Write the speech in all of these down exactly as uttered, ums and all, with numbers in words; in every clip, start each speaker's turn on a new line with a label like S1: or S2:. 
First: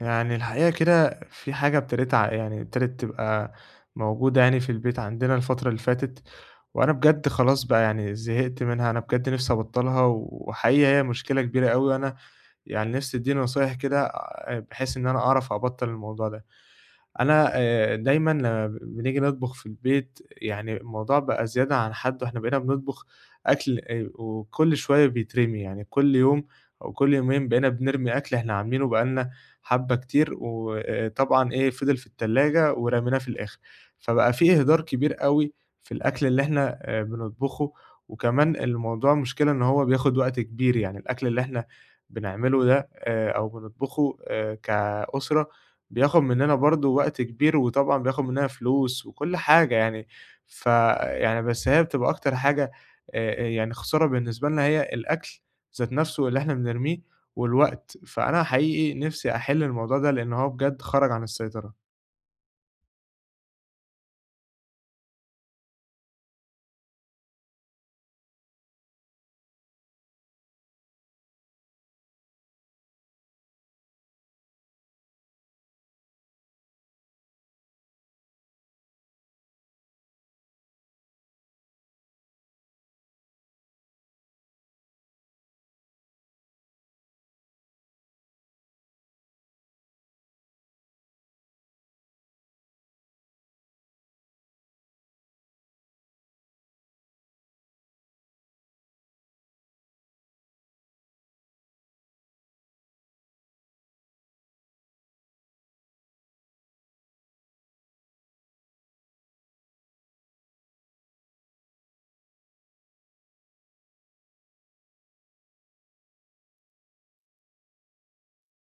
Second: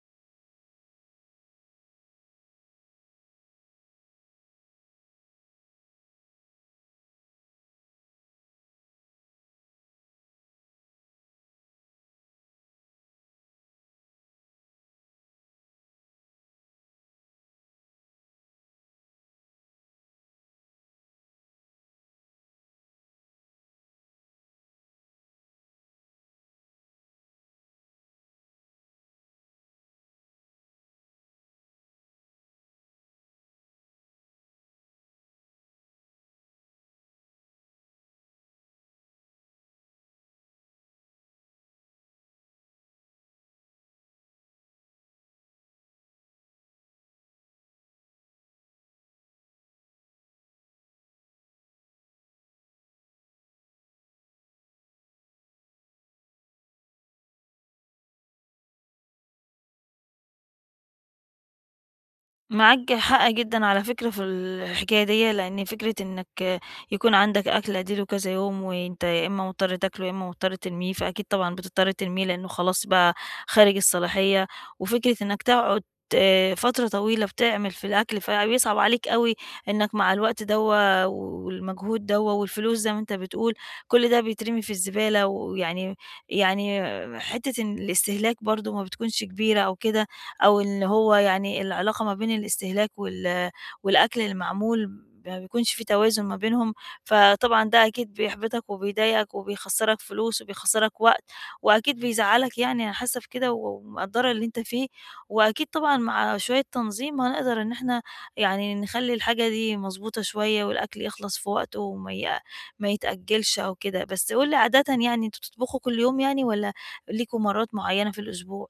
S1: يعني الحقيقة كده في حاجة ابتدِت ع يعني ابتدِت تبقى موجودة يعني في البيت عندنا الفترة اللي فاتت، وأنا بجد خلاص بقى يعني زهقت منها، أنا بجد نِفْسي أبطّلها وحقيقي هي مشكلة كبيرة أوي وأنا يعني نِفْسي أدّيني نصايح كده آآ بحيث إن أنا أعرف أبطّل الموضوع ده. أنا آآ دايمًا لمّا بنيجي نطبخ في البيت، يعني الموضوع بقى زيادة عن حدّه، إحنا بقينا بنطبخ أكل آآ وكل شوية بيترمي، يعني كل يوم أو كل يومين بقينا بنرمي أكل إحنا عاملينه بقى لنا حبّة كتير، وآآ طبعًا إيه، فضل في التلاجة ورميناه في الآخر، فبقى في إهدار كبير أوي في الأكل اللي إحنا آآ بنطبخه، وكمان الموضوع مشكلة إن هو بياخد وقت كبير، يعني الأكل اللي إحنا بنعمله ده آآ أو بنطبخه آآ كأسرة بياخد مننا برضه وقت كبير، وطبعًا بياخد مننا فلوس وكل حاجة يعني، فيعني بس هي بتبقى أكتر حاجة آآ، يعني خسارة بالنسبة لنا هي الأكل ذات نفسه اللي إحنا بنرميه والوقت، فأنا حقيقي نفسي أحل الموضوع ده لأن هو بجد خرج عن السيطرة.
S2: معاك حق جدًا على فكرة في الحكاية ديّة، لإن فكرة إنك يكون عندك أكل أديله كذا يوم، وأنت يا إما مضطر تاكله، يا إما مضطر ترميه، فأكيد طبعًا بتضطر ترميه لإنه خلاص بقى خارج الصلاحية، وفكرة إنك تقعد آه، فترة طويلة بتعمل في الأكل، فبيصعب عليك أوي إنك مع الوقت دوّة والمجهود دوّة والفلوس زي ما أنت بتقول، كل ده بيترمي في الزبالة، ويعني يعني حتة إن الاستهلاك برضه ما بتكونش كبيرة أو كده، أو اللي هو يعني العلاقة ما بين الاستهلاك وال والأكل المعمول ما بيكونش في توازن ما بينهم، فطبعًا ده أكيد بيحبطك وبيضايقك وبيخسّرك فلوس وبيخسّرك وقت، وأكيد بيزعّلك يعني أنا حاسة بكده ومقدّرة اللي أنت فيه، وأكيد طبعًا مع شوية تنظيم هنقدر إن إحنا يعني نخلّي الحاجة دي مضبوطة شوية والأكل يخلص في وقته وما ي ما يتأجّلش أو كده، بس قُل لي عادةً يعني أنتم بتطبخوا كل يوم يعني والّا ليكم مرات معيّنة في الأسبوع؟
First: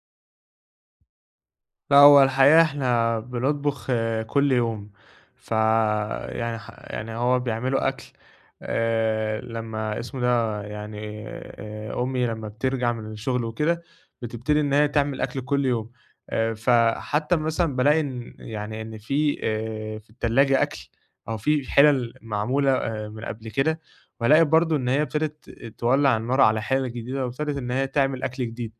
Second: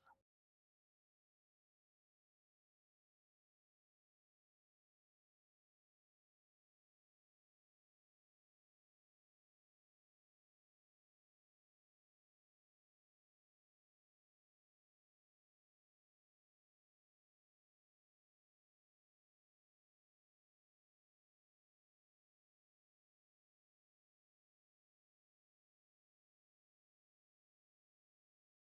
S1: لأ، هو الحقيقة إحنا بنطبخ آه، كل يوم، فيعني ح يعني هو بيعملوا أكل آآ، لمّا اسمه ده يعني آآ، أمي لمّا بترجع من الشغل وكده، بتبتدي إن هي تعمل أكل كل يوم، آآ، فحتى مثلًا بالاقي إن يعني إن في آآ، في التلاجة أكل أو في حِلَل معمولة آآ، من قبل كده، والاقي برضه إن هي ابتدت تولّع النار على حِلَل جديدة وابتدت إن هي تعمل أكل جديد.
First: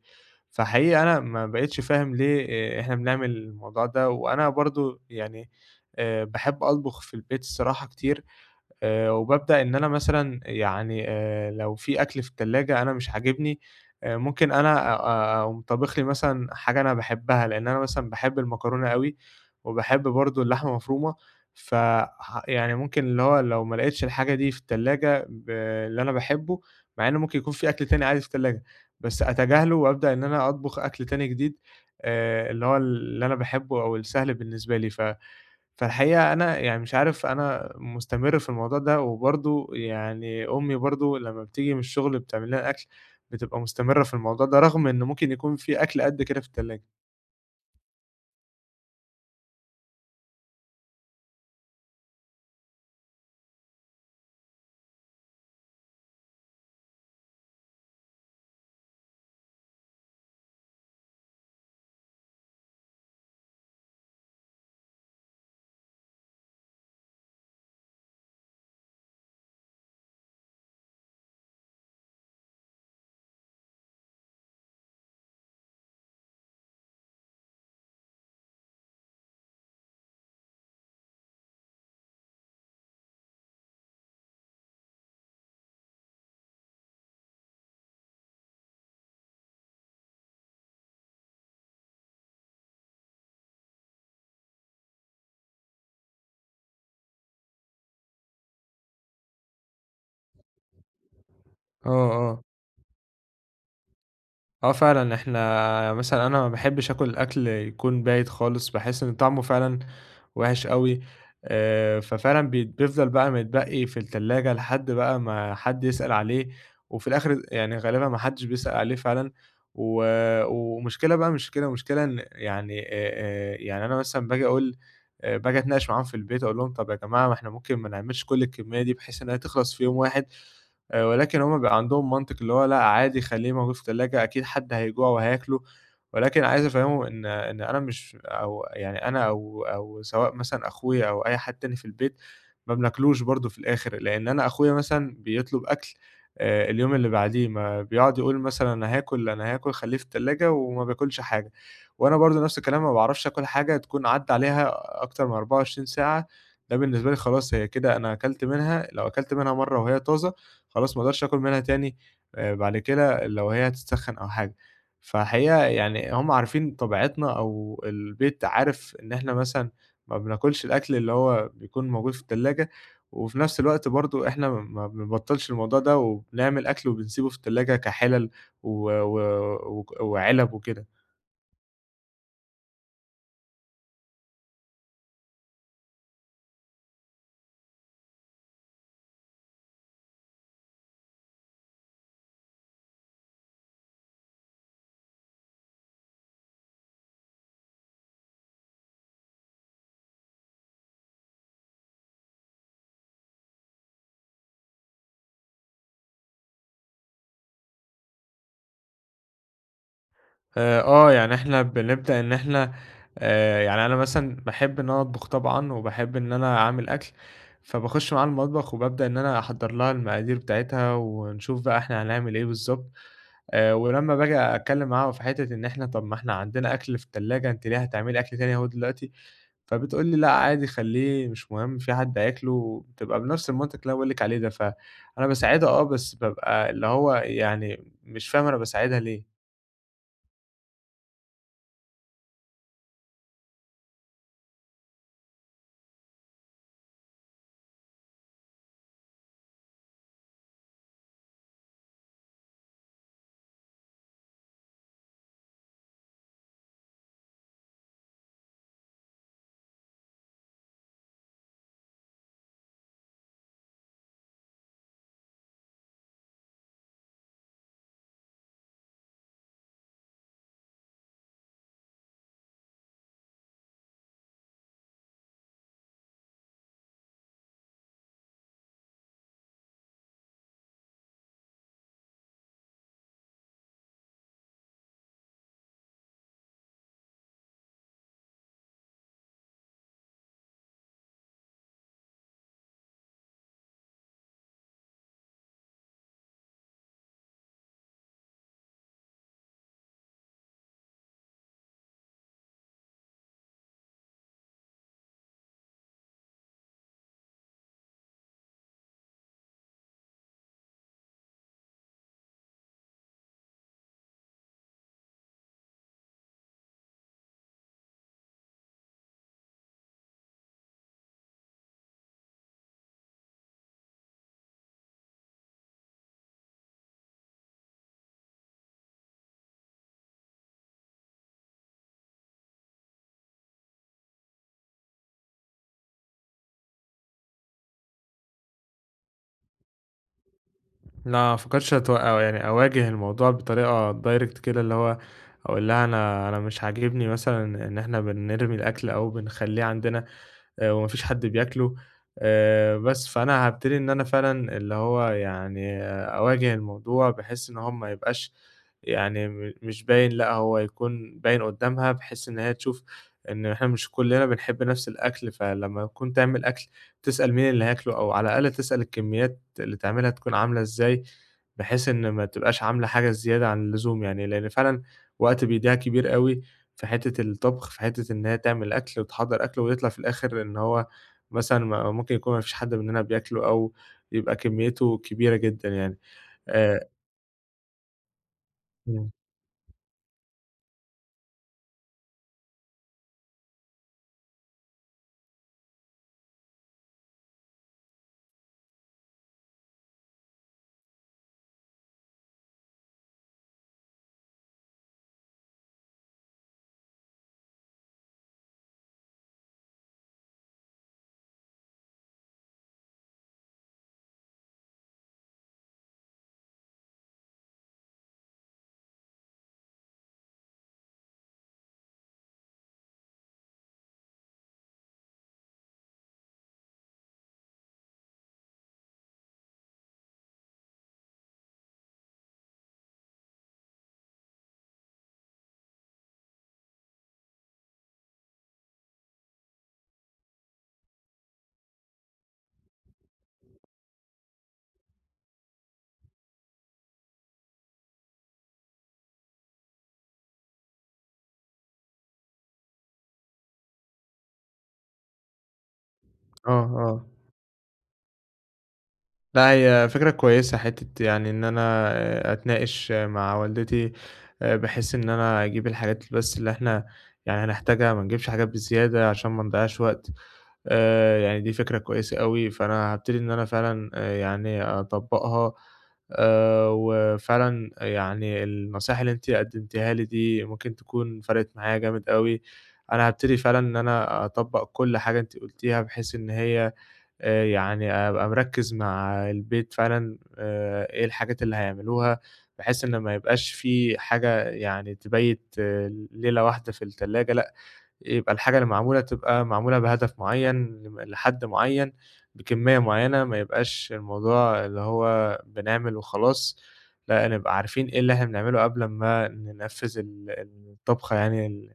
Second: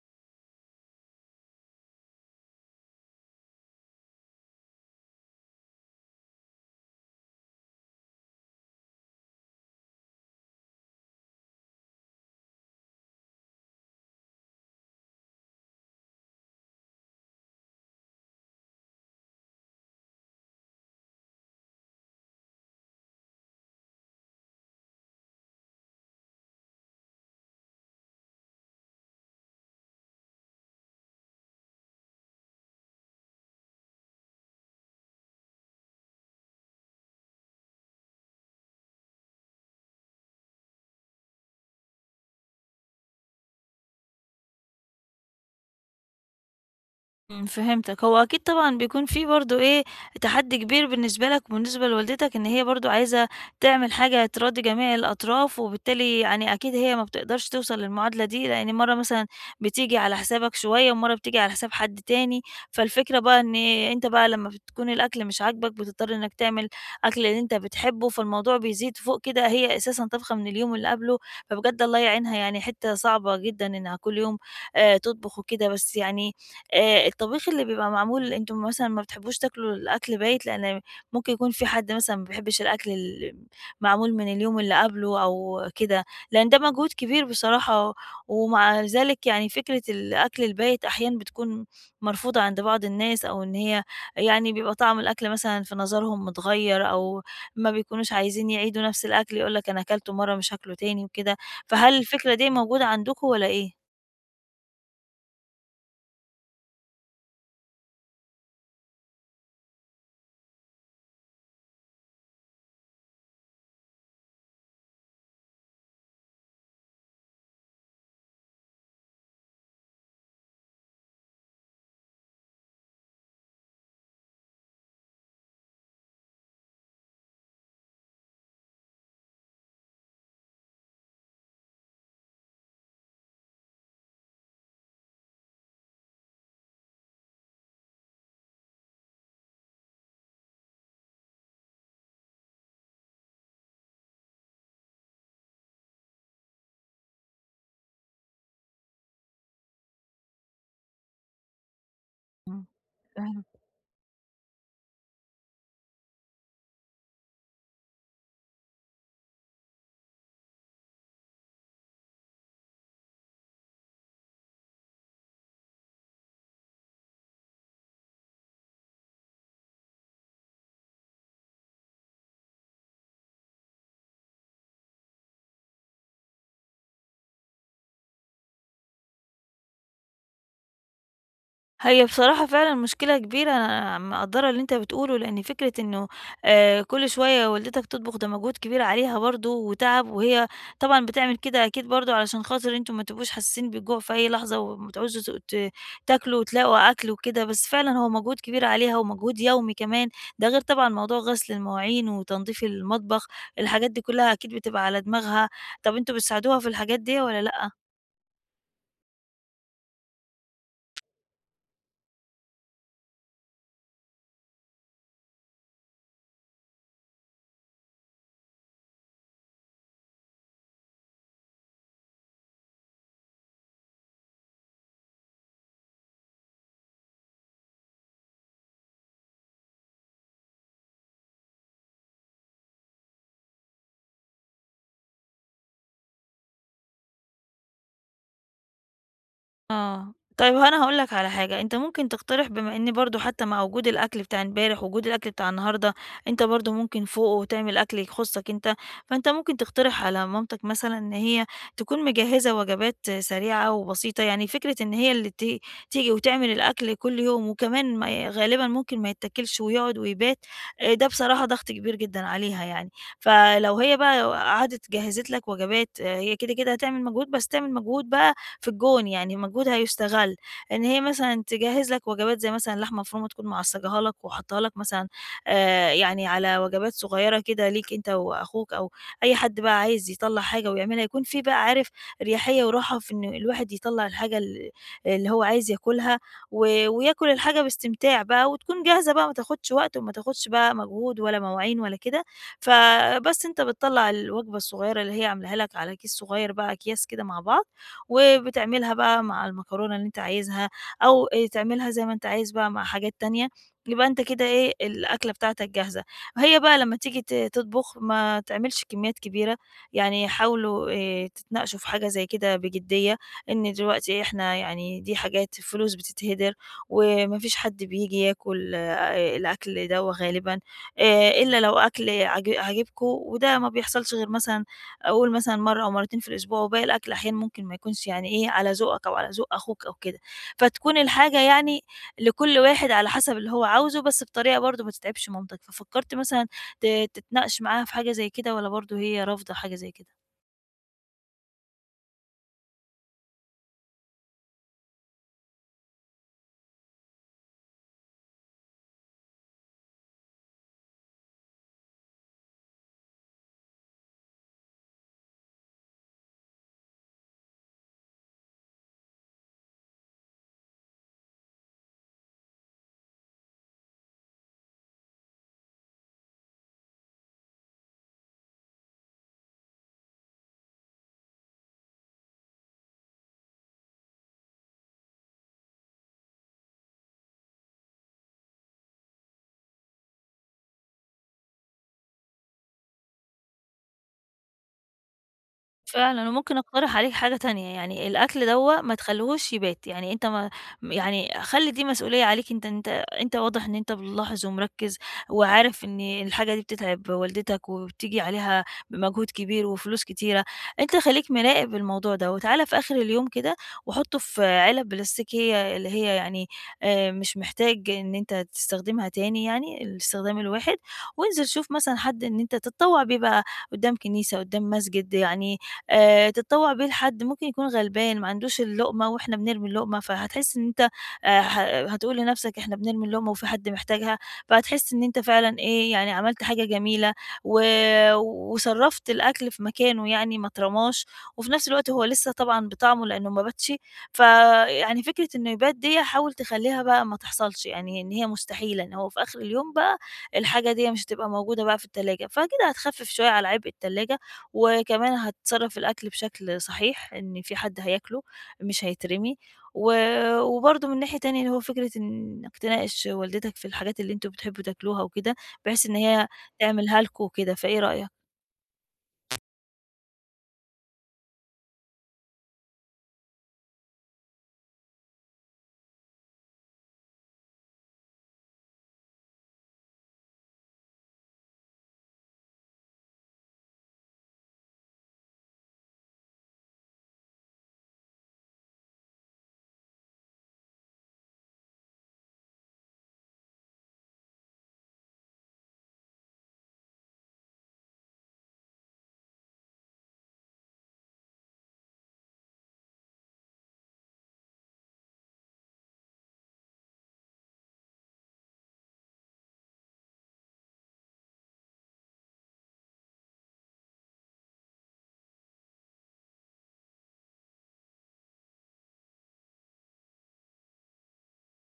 S1: فحقيقي أنا ما بقيتش فاهم ليه آآ إحنا بنعمل الموضوع ده، وأنا برضه يعني آآ باحب أطبخ في البيت الصراحة كتير، آآ وبابدأ إن أنا مثلًا يعني آآ لو في أكل في التلاجة أنا مش عاجبني، آآ ممكن أنا أ أ- أقوم طابخ لي مثلًا حاجة أنا باحبها، لإن أنا مثلًا باحب المكرونة أوي، وباحب برضه اللحمة مفرومة، ف ح يعني ممكن اللي هو لو ما لقيتش الحاجة دي في التلاجة ب اللي أنا باحبه، مع إن ممكن يكون في أكل تاني عادي في التلاجة، بس أتجاهله وأبدأ إن أنا أطبخ أكل تاني جديد، آآ اللي هو اللي أنا باحبه أو السهل بالنسبة لي ف فالحقيقة أنا يعني مش عارف أنا مستمر في الموضوع ده، وبرضه يعني أمي برضه لمّا بتيجي من الشغل بتعمل لنا أكل، بتبقى مستمرة في الموضوع ده، رغم إن ممكن يكون في أكل قد كده في التلاجة.
S2: إمم، فهمتك، هو أكيد طبعًا بيكون في برضه إيه، تحدّي كبير بالنسبة لك وبالنسبة لوالدتك إن هي برضه عايزة تعمل حاجة تراضي جميع الأطراف، وبالتالي يعني أكيد هي ما بتقدرش توصل للمعادلة دي، لإن مرّة مثلًا بتيجي على حسابك شوية، ومرّة بتيجي على حساب حد تاني، فالفكرة بقى إن أنت بقى لمّا بتكون الأكل مش عاجبك، بتضطر إنك تعمل أكل اللي أنت بتحبه، فالموضوع بيزيد فوق كده هي أساسًا طابخة من اليوم اللي قبله، فبجد الله يعينها يعني حتّة صعبة جدًا إنها كل يوم آآ، تطبخ وكده، بس يعني آآ الطبيخ اللي بيبقى معمول أنتم مثلًا ما بتحبوش تاكلوا الأكل بايت، لإن ممكن يكون في حد مثلًا ما بيحبش الأكل ال معمول من اليوم اللي قبله أو كده، لإن ده مجهود كبير بصراحة، ومع ذلك يعني فكرة الأكل البايت أحيانًا بتكون مرفوضة عند بعض الناس، أو إن هي يعني بيبقى طعم الأكل مثلًا في نظرهم متغيّر، أو ما بيكونوش عايزين يعيدوا نفس الأكل، يقول لك أنا أكلته مرة مش هاكله تاني وكده، فهل
S1: آه،
S2: الفكرة
S1: آه.
S2: دي موجودة عندكم والّا إيه؟
S1: آه فعلًا، إحنا مثلًا أنا ما باحبش آكل الأكل يكون بايت خالص، باحس إن طعمه فعلًا وِحِش أوي، آآ ففعلًا بيت بيفضل بقى متبقي في التلاجة لحد بقى ما حد يسأل عليه، وفي الآخر يعني غالبًا ما حدش بيسأل عليه فعلًا، و ومشكلة بقى مش كده، المشكلة إن يعني آآ آآ يعني أنا مثلًا باجي أقول آآ باجي أتناقش معاهم في البيت أقول لهم: "طَب يا جماعة ما إحنا ممكن ما نعملش كل الكمية دي بحيث إنها تخلص في يوم واحد." آآ ولكن هم بيبقى عندهم منطق اللي هو لأ عادي خلّيه موجود في التلاجة، أكيد حد هيجوع وهياكله، ولكن عايز أفهّمهم إن إن أنا مش أو يعني أنا أو أو سواء مثلًا أخويا أو أي حد تاني في البيت، ما بناكلوش برضه في الآخر، لإن أنا أخويا مثلًا بيطلب أكل آآ اليوم اللي بعديه، ما بيقعد يقول مثلًا أنا هاكل، أنا هاكل، خلّيه في التلاجة وما باكلش حاجة، وأنا برضه نفس الكلام ما باعرفش
S2: إمم.
S1: آكل حاجة تكون عدّى عليها أكتر من 24 ساعة، ده بالنسبة لي خلاص هي كده أنا أكلت منها، لو أكلت منها مرّة وهي طازة خلاص ما اقدرش آكل منها تاني آآ بعد كده لو هي هتتسخّن أو حاجة. فحقيقة يعني هم عارفين طبيعتنا أو البيت عارف إن إحنا مثلًا ما بناكلش الأكل اللي هو بيكون موجود في التلاجة، وفي نفس الوقت برضه إحنا ما بنبطّلش الموضوع ده وبنعمل أكل وبنسيبه في التلاجة كحِلَل و و وك وعِلَب وكده.
S2: هي بصراحة فعلًا مشكلة كبيرة، أنا مقدّرة اللي أنت بتقوله، لإن فكرة إنه آآ كل شوية والدتك تطبخ ده مجهود كبير عليها برضه وتعب، وهي طبعًا بتعمل كده أكيد برضه علشان خاطر أنتم ما تبقوش حاسين بالجوع في أي لحظة، وما تعوزوا ت ت تاكلوا وتلاقوا أكل وكده، بس فعلًا هو مجهود كبير عليها ومجهود يومي كمان، ده غير طبعًا موضوع غسل المواعين وتنضيف المطبخ، الحاجات دي كلها أكيد بتبقى على دماغها. طب أنتم بتساعدوها في الحاجات دي والّا لأ؟
S1: آآ، آه، يعني إحنا بنبدأ إن إحنا آآ، يعني أنا مثلًا باحب إن أنا أطبخ طبعًا، وباحب إن أنا أعمل أكل، فباخش معاها المطبخ وبابدأ إن أنا أحضّر لها المقادير بتاعتها، ونشوف بقى إحنا هنعمل إيه بالضبط، آآ، ولمّا باجي أتكلّم معاها في حتّة إن إحنا طَب ما إحنا عندنا أكل في التلاجة، أنتِ ليه هتعملي أكل تاني أهو دلوقتي؟ فبتقول لي: "لأ عادي خلّيه مش مهم، في حد هياكله." بتبقى بنفس المنطق اللي أنا باقول لِك عليه ده، فأنا باساعدها آه، بس بابقى اللي هو يعني مش فاهم أنا باساعدها ليه.
S2: آه. طيب أنا هاقول لك على حاجة، أنت ممكن تقترح بما إن برضه حتى مع وجود الأكل بتاع امبارح، وجود الأكل بتاع النهارده، أنت برضه ممكن فوقه تعمل أكل يخصّك أنت، فأنت ممكن تقترح على مامتك مثلًا إن هي تكون مجهّزة وجبات سريعة وبسيطة، يعني فكرة إن هي اللي ت تيجي وتعمل الأكل كل يوم، وكمان ما غالبًا ممكن ما يتاكلش ويقعد ويبات، آآ، ده بصراحة ضغط كبير جدًا عليها يعني، فلو هي بقى قعدت جهّزت لك وجبات، آه، هي كده، كده هتعمل مجهود، بس تعمل مجهود بقى في الجون يعني مجهودها يُستغَل، إن هي مثلًا تجهّز لك وجبات زي مثلًا لحمة مفرومة تكون معصّجاها لك وحاطّاها لك مثلًا آآ يعني على وجبات صغيّرة كده ليك أنت وأخوك أو أي حد بقى عايز يطلّع حاجة ويعملها، يكون في بقى عارف رياحية وراحة في إن الواحد يطلّع الحاجة ال اللي هو عايز ياكلها و وياكل الحاجة باستمتاع بقى وتكون جاهزة بقى ما تاخدش وقت وما تاخدش بقى مجهود ولا مواعين ولا كده، فبس أنت بتطلّع الوجبة الصغيّرة اللي هي عاملاها لك على كيس صغيّر بقى أكياس كده مع بعض وبتعملها بقى مع المكرونة اللي أنت عايزها أو آآ تعملها زي ما أنت عايز بقى مع حاجات تانية، يبقى أنت كده إيه، الأكلة بتاعتك جاهزة. هي بقى لمّا تيجي ت تطبخ ما تعملش كميات كبيرة، يعني حاولوا آآ تتناقشوا في حاجة زي كده بجدية، إن دلوقتي إحنا يعني دي حاجات فلوس بتتهدر وما فيش حد بييجي ياكل آآ الأكل دوّة غالبًا، آآ إلا لو أكل عاج عاجبكم وده ما بيحصلش غير مثلًا قول مثلًا مرّة أو مرّتين في الأسبوع، وباقي الأكل أحيانًا ممكن ما يكونش يعني إيه، على ذوقك أو على ذوق أخوك أو كده، فتكون الحاجة يعني لكل واحد على حسب اللي هو عاوزه، بس بطريقة برضه ما تتعبش مامتك، ففكّرت مثلًا ت تتناقش معاها في حاجة زي كده والّا برضه هي رافضة حاجة زي كده؟
S1: لا ما فكرتش أتوقع أو يعني أواجه الموضوع بطريقة direct كده اللي هو أقول لها أنا أنا مش عاجبني مثلا إن إحنا بنرمي الأكل أو بنخليه عندنا آآ وما فيش حد بياكله، آآ بس فأنا هابتدي إن أنا فعلًا اللي هو يعني آه، أواجه الموضوع بحيث إن هو ما يبقاش يعني م مش باين، لأ هو يكون باين قدّامها بحيث إن هي تشوف إن إحنا مش كُلّنا بنحب نفس الأكل، فلمّا تكون تعمل أكل تسأل مين اللي هياكله أو على الأقل تسأل الكميات اللي تعملها تكون عاملة إزاي، بحيث إن ما تبقاش عاملة حاجة زيادة عن اللزوم يعني، لإن فعلًا وقت بيضيع كبير أوي في حتّة الطبخ، في حتّة إن هي تعمل أكل وتحضّر أكل ويطلع في الآخر إن هو مثلًا ما ممكن يكون ما فيش حد مننا بياكله أو يبقى كمّيته كبيرة جدًا يعني.
S2: فعلًا، وممكن
S1: آآ
S2: أقترح عليك حاجة تانية، يعني الأكل دوّة ما
S1: إمم.
S2: تخلّيهوش يبات، يعني أنت ما يعني خلّي دي مسؤولية عليك أنت أنت أنت واضح إن أنت ملاحظ ومركّز، وعارف إن الحاجة دي بتتعب والدتك وبتيجي عليها بمجهود كبير وفلوس كتيرة، أنت خلّيك مراقب الموضوع ده، وتعالَ في آخر اليوم كده وحُطّه في علب بلاستيكية اللي هي يعني آآ، مش محتاج إن أنت تستخدمها تاني يعني الاستخدام الواحد، وانزل شوف مثلًا حد إن أنت تتطوّع بيه بقى قدّام كنيسة، قدّام مسجد، يعني آآ تتطوّع بيه لحد ممكن يكون غلبان ما عندوش اللقمة وإحنا بنرمي اللقمة، فهتحس إن أنت آآ ه هتقول لنَفْسك إحنا بنرمي اللقمة وفي حد محتاجها، فهتحس إن أنت فعلًا إيه، يعني عملت حاجة جميلة و وصرّفت الأكل في مكانه يعني ما اترماش، وفي نَفْس الوقت هو لسه طبعًا بطعمه لإنه ما باتش، فيعني فكرة إنه يبات ديّة حاول تخلّيها بقى ما تحصلش، يعني إن هي مستحيلة، إن هو في آخر اليوم بقى الحاجة ديّة مش هتبقى موجودة بقى في التلاجة، فكده هتخفِّف شوية على عبء التلاجة وكمان هتصرّف الأكل بشكل صحيح، إن في حد هياكله، مش هيترمي، و وبرضه من ناحية تانية اللي هو فكرة إنك تناقش والدتك في الحاجات اللي أنتم بتحبوا تاكلوها وكده، بحيث إن هي
S1: آه،
S2: تعملها
S1: آه.
S2: لكم وكده، فإيه رأيك؟
S1: لأ، هي فكرة كويسة حتّة يعني إن أنا آآ أتناقش آه، مع والدتي آآ بحيث إن أنا أجيب الحاجات بس اللي إحنا يعني هنحتاجها، ما نجيبش حاجات بزيادة عشان ما نضيّعش وقت. آآ يعني دي فكرة كويسة أوي، فأنا هابتدي إن أنا فعلًا آآ يعني أطبّقها، آآ وفعلًا يعني النصايح اللي أنتِ قدّمتيها لي دي ممكن تكون فرقِت معايا جامد أوي، أنا هابتدي فعلًا إن أنا أطبّق كل حاجة أنتِ قُلتيها، بحيث إن هي آآ يعني أبقى مركّز مع البيت فعلًا آآ إيه الحاجات اللي هيعملوها، بحيث إن ما يبقاش في حاجة يعني تبيّت آه، ليلة واحدة في التلاجة، لأ يبقى الحاجة اللي معمولة تبقى معمولة بهدف معيّن لم لحد معيّن، بكمية معيّنة، ما يبقاش الموضوع اللي هو بنعمل وخلاص، لأ نبقى عارفين إيه اللي إحنا بنعمله قبل ما ننفّذ ال الطبخة يعني ال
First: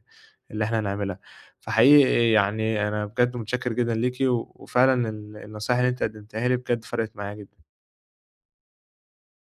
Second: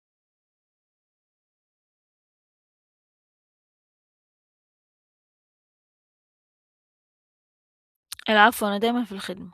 S1: اللي إحنا هنعملها. فحقيقي يعني أنا بجد متشكّر جدًا ليكِ، و وفعلًا ال النصايح اللي أنتِ قدّمتيها لي بجد فرقِت معايا جدًا.
S2: العفو، أنا دايمًا في الخدمة.